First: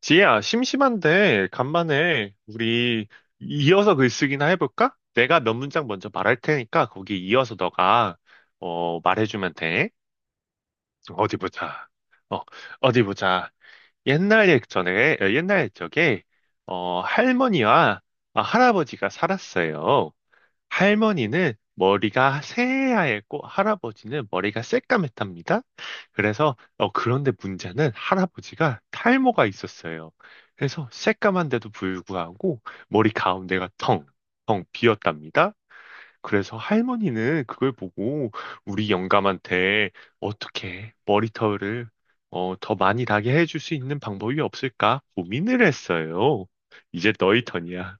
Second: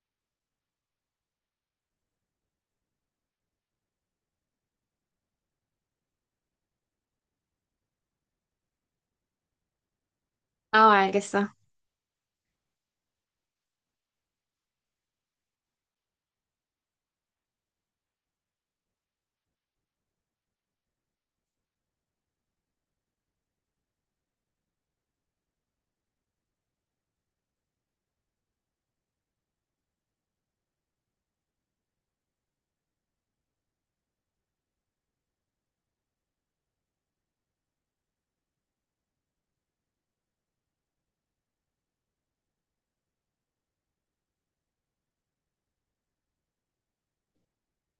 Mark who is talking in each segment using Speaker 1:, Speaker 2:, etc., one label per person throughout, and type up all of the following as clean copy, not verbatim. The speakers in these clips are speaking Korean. Speaker 1: 지혜야, 심심한데 간만에 우리 이어서 글쓰기나 해볼까? 내가 몇 문장 먼저 말할 테니까 거기 이어서 너가 말해주면 돼.
Speaker 2: 아,
Speaker 1: 어디
Speaker 2: 알겠어.
Speaker 1: 보자. 어, 어디 보자. 옛날 옛적에 할머니와 할아버지가 살았어요. 할머니는 머리가 새하얗고 할아버지는 머리가 새까맸답니다. 그런데 문제는 할아버지가 탈모가 있었어요. 그래서 새까만데도 불구하고 머리 가운데가 텅텅 비었답니다. 그래서 할머니는 그걸 보고 우리 영감한테 어떻게 머리털을 더 많이 나게 해줄 수 있는 방법이 없을까 고민을 했어요. 이제 너희 턴이야.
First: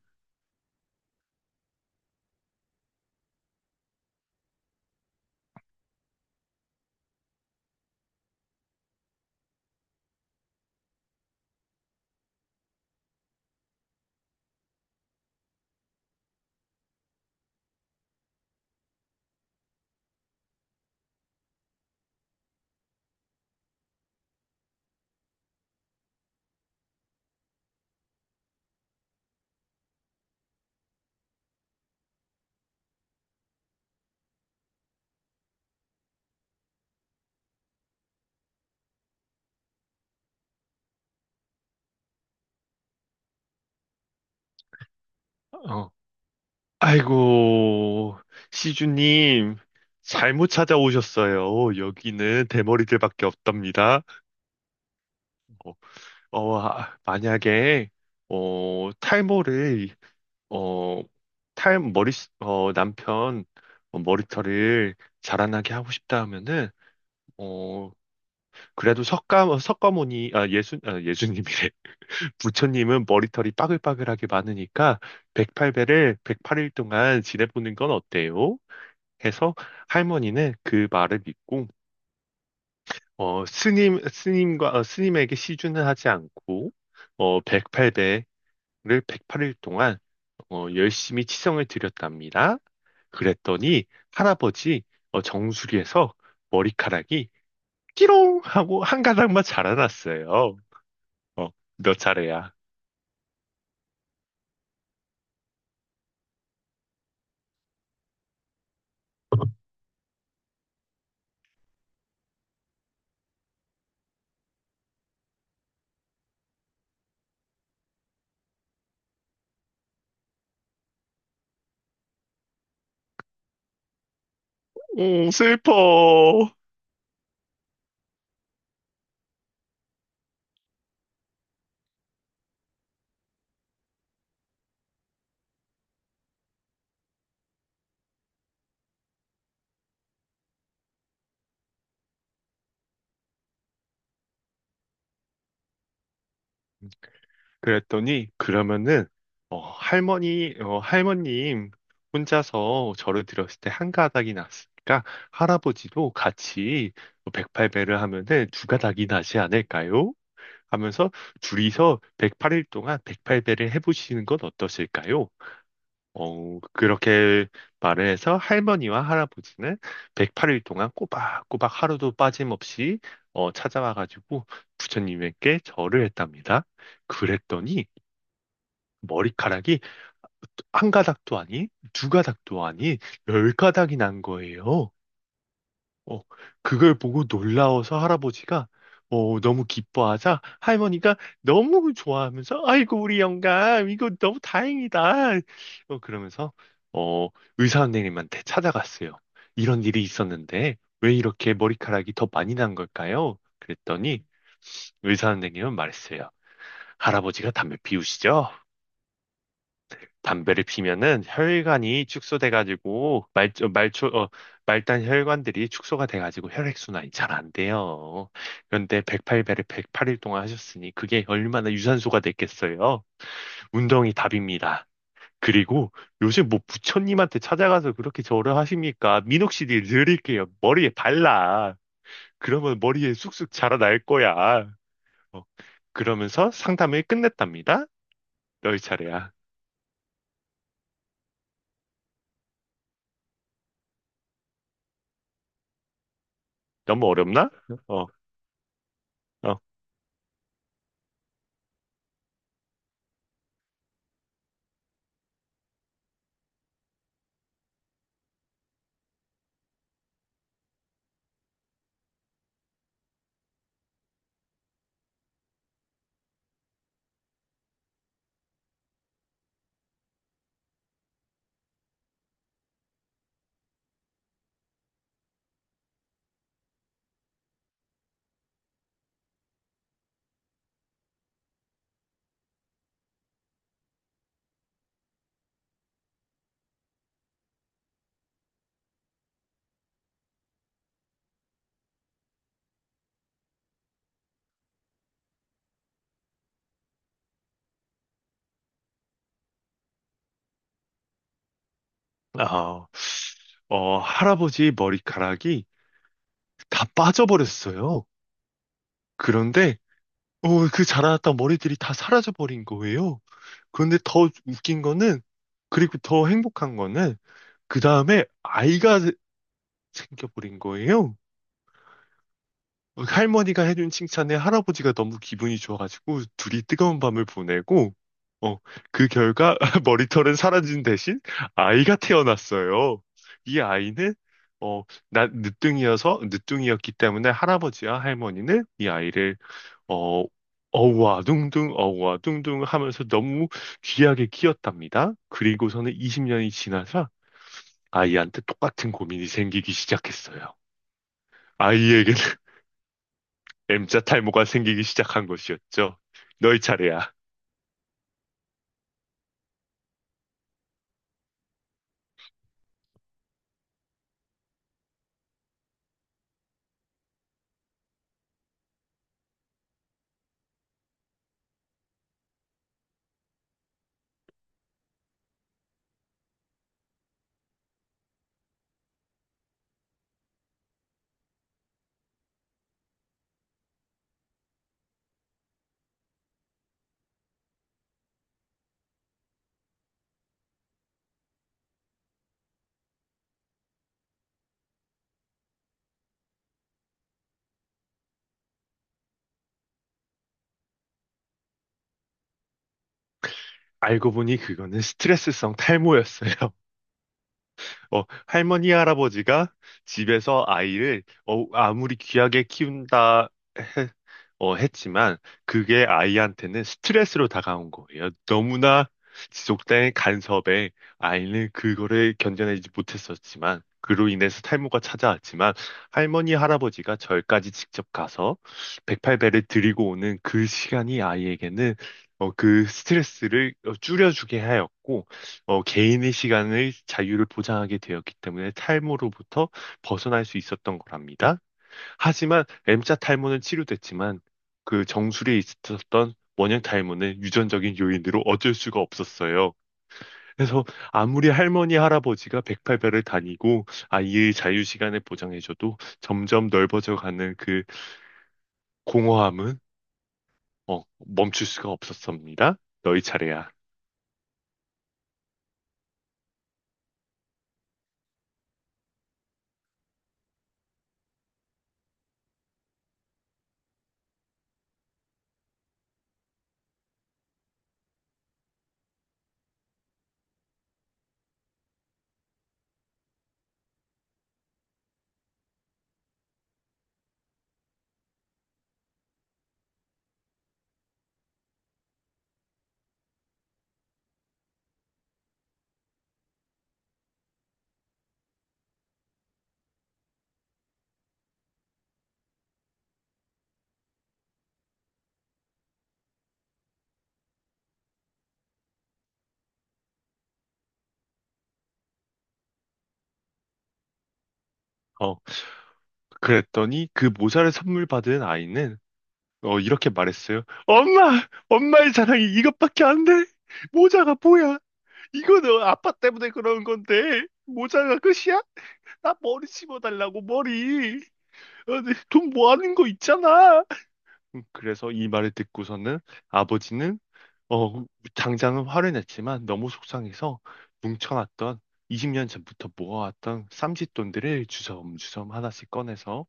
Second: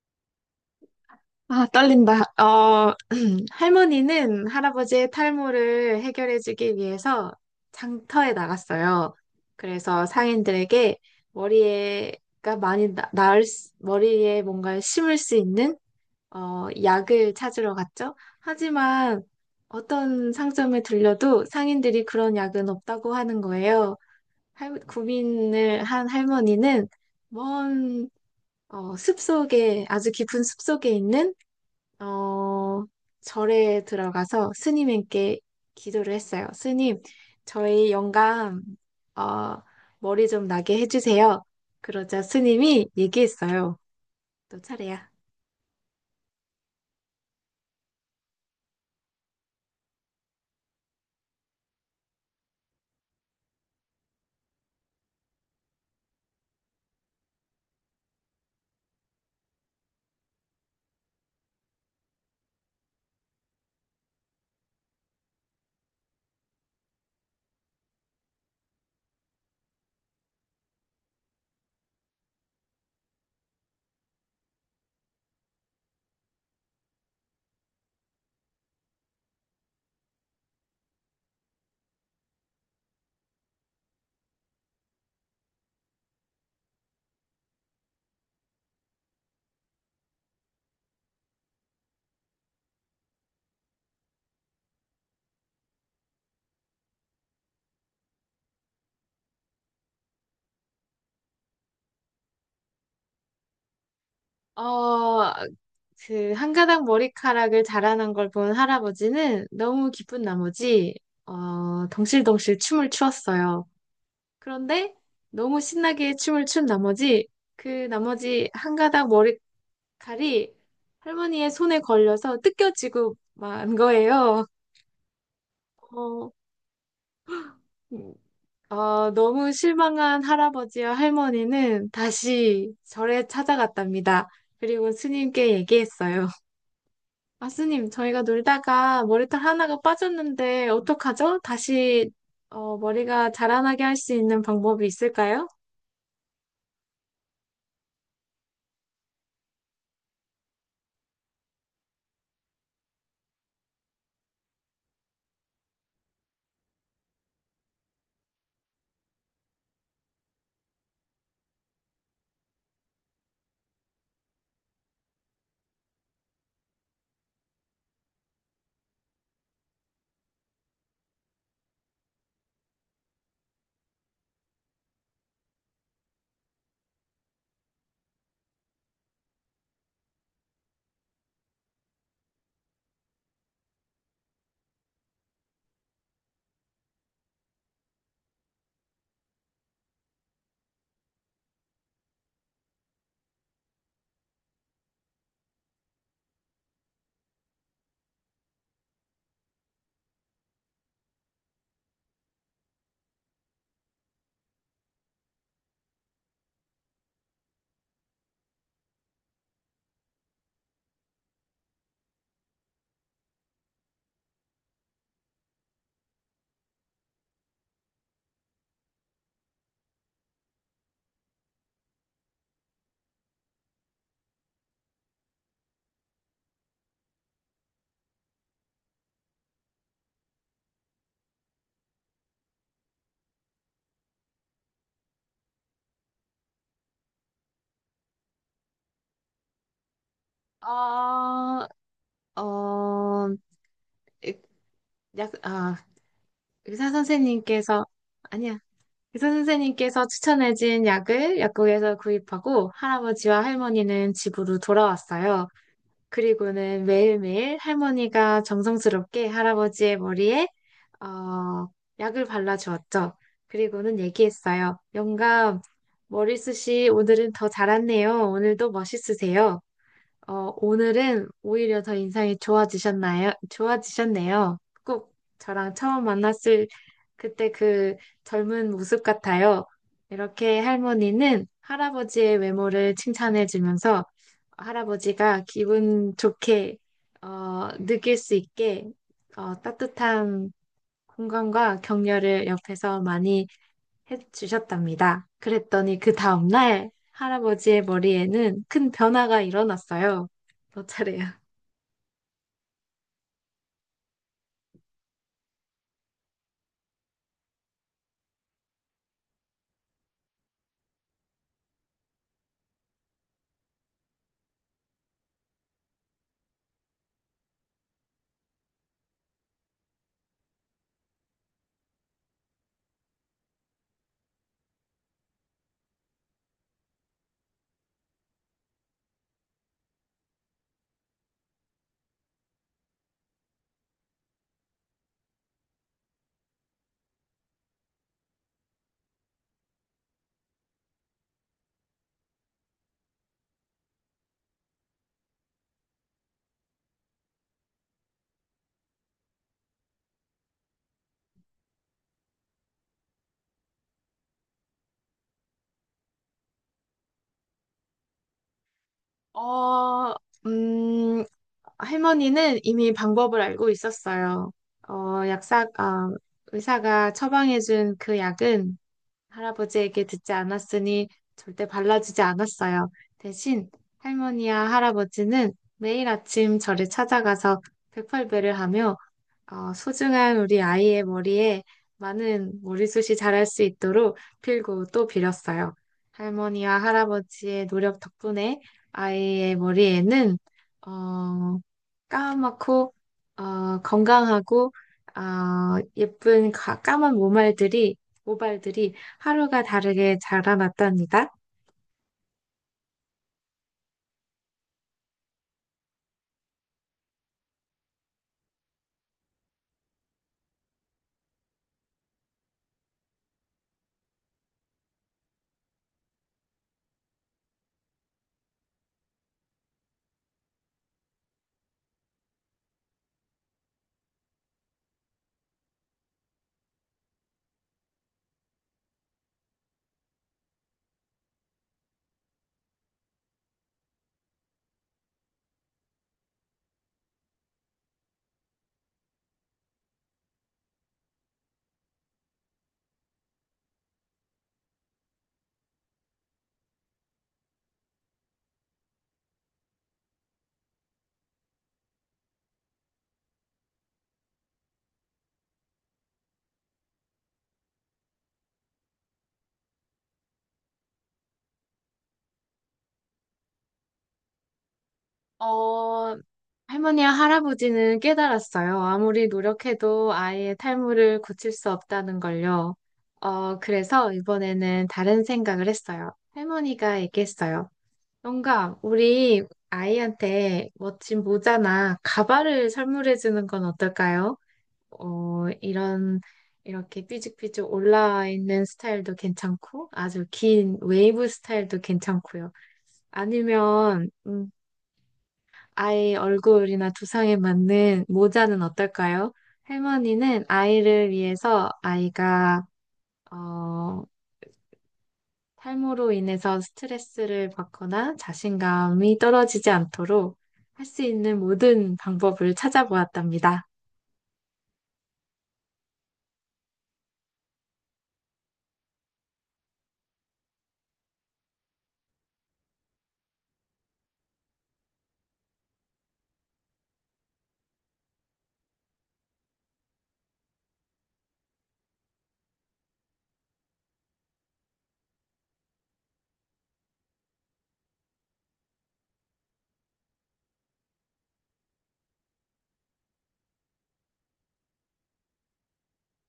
Speaker 2: 아, 떨린다. 할머니는 할아버지의 탈모를 해결해주기 위해서 장터에 나갔어요. 그래서 상인들에게 머리에가 많이 나, 나을, 수- 머리에 뭔가 심을 수 있는 약을 찾으러 갔죠. 하지만 어떤 상점에 들려도 상인들이 그런 약은 없다고 하는 거예요. 고민을 한 할머니는 먼 아주 깊은 숲속에 있는 어, 절에 들어가서 스님께 기도를 했어요. 스님, 저희 영감, 어, 머리 좀 나게 해주세요. 그러자 스님이 얘기했어요. 너 차례야.
Speaker 1: 어. 아이고, 시주님, 잘못 찾아오셨어요. 여기는 대머리들밖에 없답니다. 어, 만약에, 어, 탈모를, 어, 탈, 머리, 어, 남편 머리털을 자라나게 하고 싶다 하면은, 어, 그래도 석가모니, 예수님이래. 부처님은 머리털이 빠글빠글하게 많으니까, 108배를 108일 동안 지내보는 건 어때요? 해서 할머니는 그 말을 믿고 스님에게 시주는 하지 않고 108배를 108일 동안 열심히 치성을 드렸답니다. 그랬더니 할아버지 정수리에서 머리카락이 끼롱 하고 한 가닥만 자라났어요. 어, 몇 차례야.
Speaker 2: 어, 그, 한 가닥 머리카락을 자라는 걸 본 할아버지는 너무 기쁜 나머지, 덩실덩실 춤을 추었어요. 그런데 너무 신나게 춤을 춘 나머지, 그 나머지 한 가닥 머리 칼이 할머니의 손에 걸려서 뜯겨지고 만 거예요.
Speaker 1: 오,
Speaker 2: 어,
Speaker 1: 슬퍼.
Speaker 2: 음, 너무 실망한 할아버지와 할머니는 다시 절에 찾아갔답니다. 그리고 스님께 얘기했어요. 아, 스님, 저희가 놀다가 머리털 하나가 빠졌는데 어떡하죠? 다시 머리가 자라나게 할 수 있는 방법이 있을까요?
Speaker 1: 그랬더니 그러면은 할머님 혼자서 절을 드렸을 때 한 가닥이 났으니까 할아버지도 같이 108배를 하면은 두 가닥이 나지 않을까요? 하면서 둘이서 108일 동안 108배를 해보시는 건 어떠실까요? 그렇게 말을 해서 할머니와 할아버지는 108일 동안 꼬박꼬박 하루도 빠짐없이 찾아와가지고 부처님에게 절을 했답니다. 그랬더니 머리카락이 한 가닥도 아니, 두 가닥도 아니, 열 가닥이 난 거예요. 어, 그걸 보고 놀라워서 할아버지가 너무 기뻐하자 할머니가 너무 좋아하면서 아이고, 우리 영감, 이거 너무 다행이다. 그러면서 어, 의사 선생님한테 찾아갔어요. 이런 일이 있었는데 왜 이렇게 머리카락이 더 많이 난 걸까요? 그랬더니 의사 선생님은 말했어요. 할아버지가 담배 피우시죠? 담배를 피면은 혈관이 축소돼가지고 말, 어, 말초, 어, 말단 혈관들이 축소가 돼가지고 혈액순환이 잘 안 돼요. 그런데 108배를 108일 동안 하셨으니 그게 얼마나 유산소가 됐겠어요? 운동이 답입니다. 그리고 요즘 뭐 부처님한테 찾아가서 그렇게 절을 하십니까? 민옥씨를 드릴게요. 머리에 발라. 그러면 머리에 쑥쑥 자라날 거야. 어, 그러면서 상담을 끝냈답니다. 열 차례야.
Speaker 2: 어, 어, 약, 아, 의사
Speaker 1: 너무 어렵나?
Speaker 2: 선생님께서
Speaker 1: 어,
Speaker 2: 아니, 의사
Speaker 1: 어.
Speaker 2: 선생님께서 추천해준 약을 약국에서 구입하고 할아버지와 할머니는 집으로 돌아왔어요. 그리고는 매일매일 할머니가 정성스럽게 할아버지의 머리에 어, 약을 발라주었죠. 그리고는 얘기했어요. 영감, 머리숱이 오늘은 더 자랐네요. 오늘도 멋있으세요. 오늘은 오히려 더 인상이 좋아지셨나요? 좋아지셨네요. 꼭 저랑 처음 만났을 그때 그 젊은 모습 같아요. 이렇게 할머니는 할아버지의 외모를 칭찬해주면서 할아버지가 기분 좋게 느낄 수 있게 따뜻한 공감과 격려를 옆에서 많이 해주셨답니다. 그랬더니 그 다음날 할아버지의 머리에는 큰 변화가 일어났어요. 너 차례야.
Speaker 1: 어. 할아버지의 머리카락이 다 빠져버렸어요. 그런데, 그 자라났던 머리들이 다 사라져버린 거예요. 그런데 더 웃긴 거는, 그리고 더 행복한 거는, 그 다음에 아이가 생겨버린 거예요. 할머니가 해준 칭찬에 할아버지가 너무 기분이 좋아가지고 둘이 뜨거운 밤을 보내고, 어, 그 결과 머리털은 사라진 대신 아이가 태어났어요. 이 아이는, 어, 늦둥이었기 때문에 할아버지와 할머니는 이 아이를, 어, 어우와 둥둥 어우와 둥둥 하면서 너무 귀하게 키웠답니다. 그리고서는 20년이 지나서 아이한테 똑같은 고민이 생기기 시작했어요. 아이에게 M자 탈모가 생기기 시작한 것이었죠. 너희 차례야.
Speaker 2: 어, 음, 할머니는 이미 방법을 알고 있었어요. 어, 약사, 어, 의사가 처방해준 그 약은 할아버지에게 듣지 않았으니 절대 발라주지 않았어요. 대신 할머니와 할아버지는 매일 아침 저를 찾아가서 백팔배를 하며 소중한 우리 아이의 머리에 많은 머리숱이 자랄 수 있도록 빌고 또 빌었어요. 할머니와 할아버지의 노력 덕분에 아이의 머리에는 어, 까맣고 건강하고 어, 예쁜 까만 모발들이 모발들이 하루가 다르게 자라났답니다.
Speaker 1: 알고 보니 그거는 스트레스성 탈모였어요. 할머니, 할아버지가 집에서 아이를 아무리 귀하게 키운다 해- 했지만 그게 아이한테는 스트레스로 다가온 거예요. 너무나 지속된 간섭에 아이는 그거를 견뎌내지 못했었지만 그로 인해서 탈모가 찾아왔지만 할머니, 할아버지가 절까지 직접 가서 108배를 드리고 오는 그 시간이 아이에게는 그 스트레스를 줄여주게 하였고 개인의 시간의 자유를 보장하게 되었기 때문에 탈모로부터 벗어날 수 있었던 거랍니다. 하지만 M자 탈모는 치료됐지만 그 정수리에 있었던 원형 탈모는 유전적인 요인으로 어쩔 수가 없었어요. 그래서 아무리 할머니, 할아버지가 108배를 다니고 아이의 자유 시간을 보장해줘도 점점 넓어져가는 그 공허함은 멈출 수가 없었습니다. 너희 차례야.
Speaker 2: 어, 할머니와 할아버지는 깨달았어요. 아무리 노력해도 아이의 탈모를 고칠 수 없다는 걸요. 그래서 이번에는 다른 생각을 했어요. 할머니가 얘기했어요. 뭔가 우리 아이한테 멋진 모자나 가발을 선물해 주는 건 어떨까요? 어, 이런 이렇게 삐죽삐죽 올라와 있는 스타일도 괜찮고 아주 긴 웨이브 스타일도 괜찮고요. 아니면 아이 얼굴이나 두상에 맞는 모자는 어떨까요? 할머니는 아이를 위해서 아이가 어, 탈모로 인해서 스트레스를 받거나 자신감이 떨어지지 않도록 할 수 있는 모든 방법을 찾아보았답니다.
Speaker 1: 어, 그랬더니 그 모자를 선물 받은 아이는 이렇게 말했어요. 엄마! 엄마의 자랑이 이것밖에 안 돼! 모자가 뭐야? 이거는 아빠 때문에 그런 건데, 모자가 끝이야? 나 머리 심어달라고, 머리! 네, 돈 모아는 거 있잖아! 그래서 이 말을 듣고서는 아버지는, 어, 당장은 화를 냈지만 너무 속상해서 뭉쳐놨던 20년 전부터 모아왔던 쌈짓돈들을 주섬주섬 하나씩 꺼내서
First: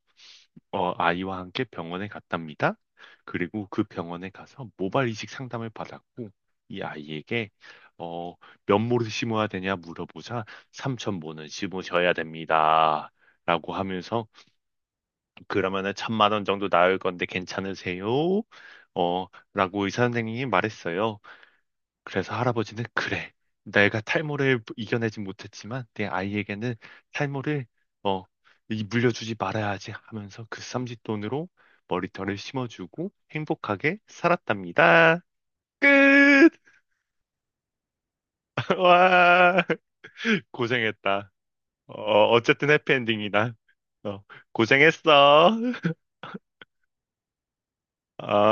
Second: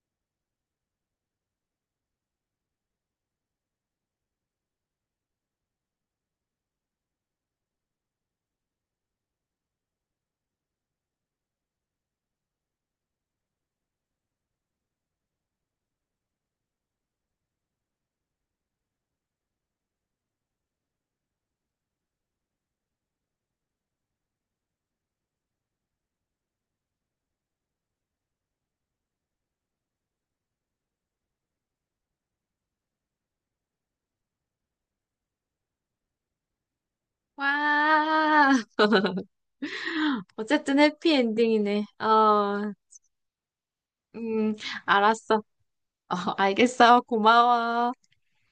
Speaker 1: 아이와 함께 병원에 갔답니다. 그리고 그 병원에 가서 모발 이식 상담을 받았고 이 아이에게 어, 몇 모를 심어야 되냐 물어보자 3천 모는 심으셔야 됩니다, 라고 하면서 그러면은 천만 원 정도 나올 건데 괜찮으세요? 어, 라고 의사 선생님이 말했어요. 그래서 할아버지는 그래, 내가 탈모를 이겨내지 못했지만 내 아이에게는 탈모를 어, 물려주지 말아야지 하면서 그 쌈짓돈으로 머리털을 심어주고 행복하게 살았답니다. 끝!
Speaker 2: 와,
Speaker 1: 와,
Speaker 2: 어쨌든
Speaker 1: 고생했다.
Speaker 2: 해피엔딩이네.
Speaker 1: 어쨌든 해피엔딩이다. 어,
Speaker 2: 음, 알았어.
Speaker 1: 고생했어.
Speaker 2: 알겠어. 고마워.
Speaker 1: 어.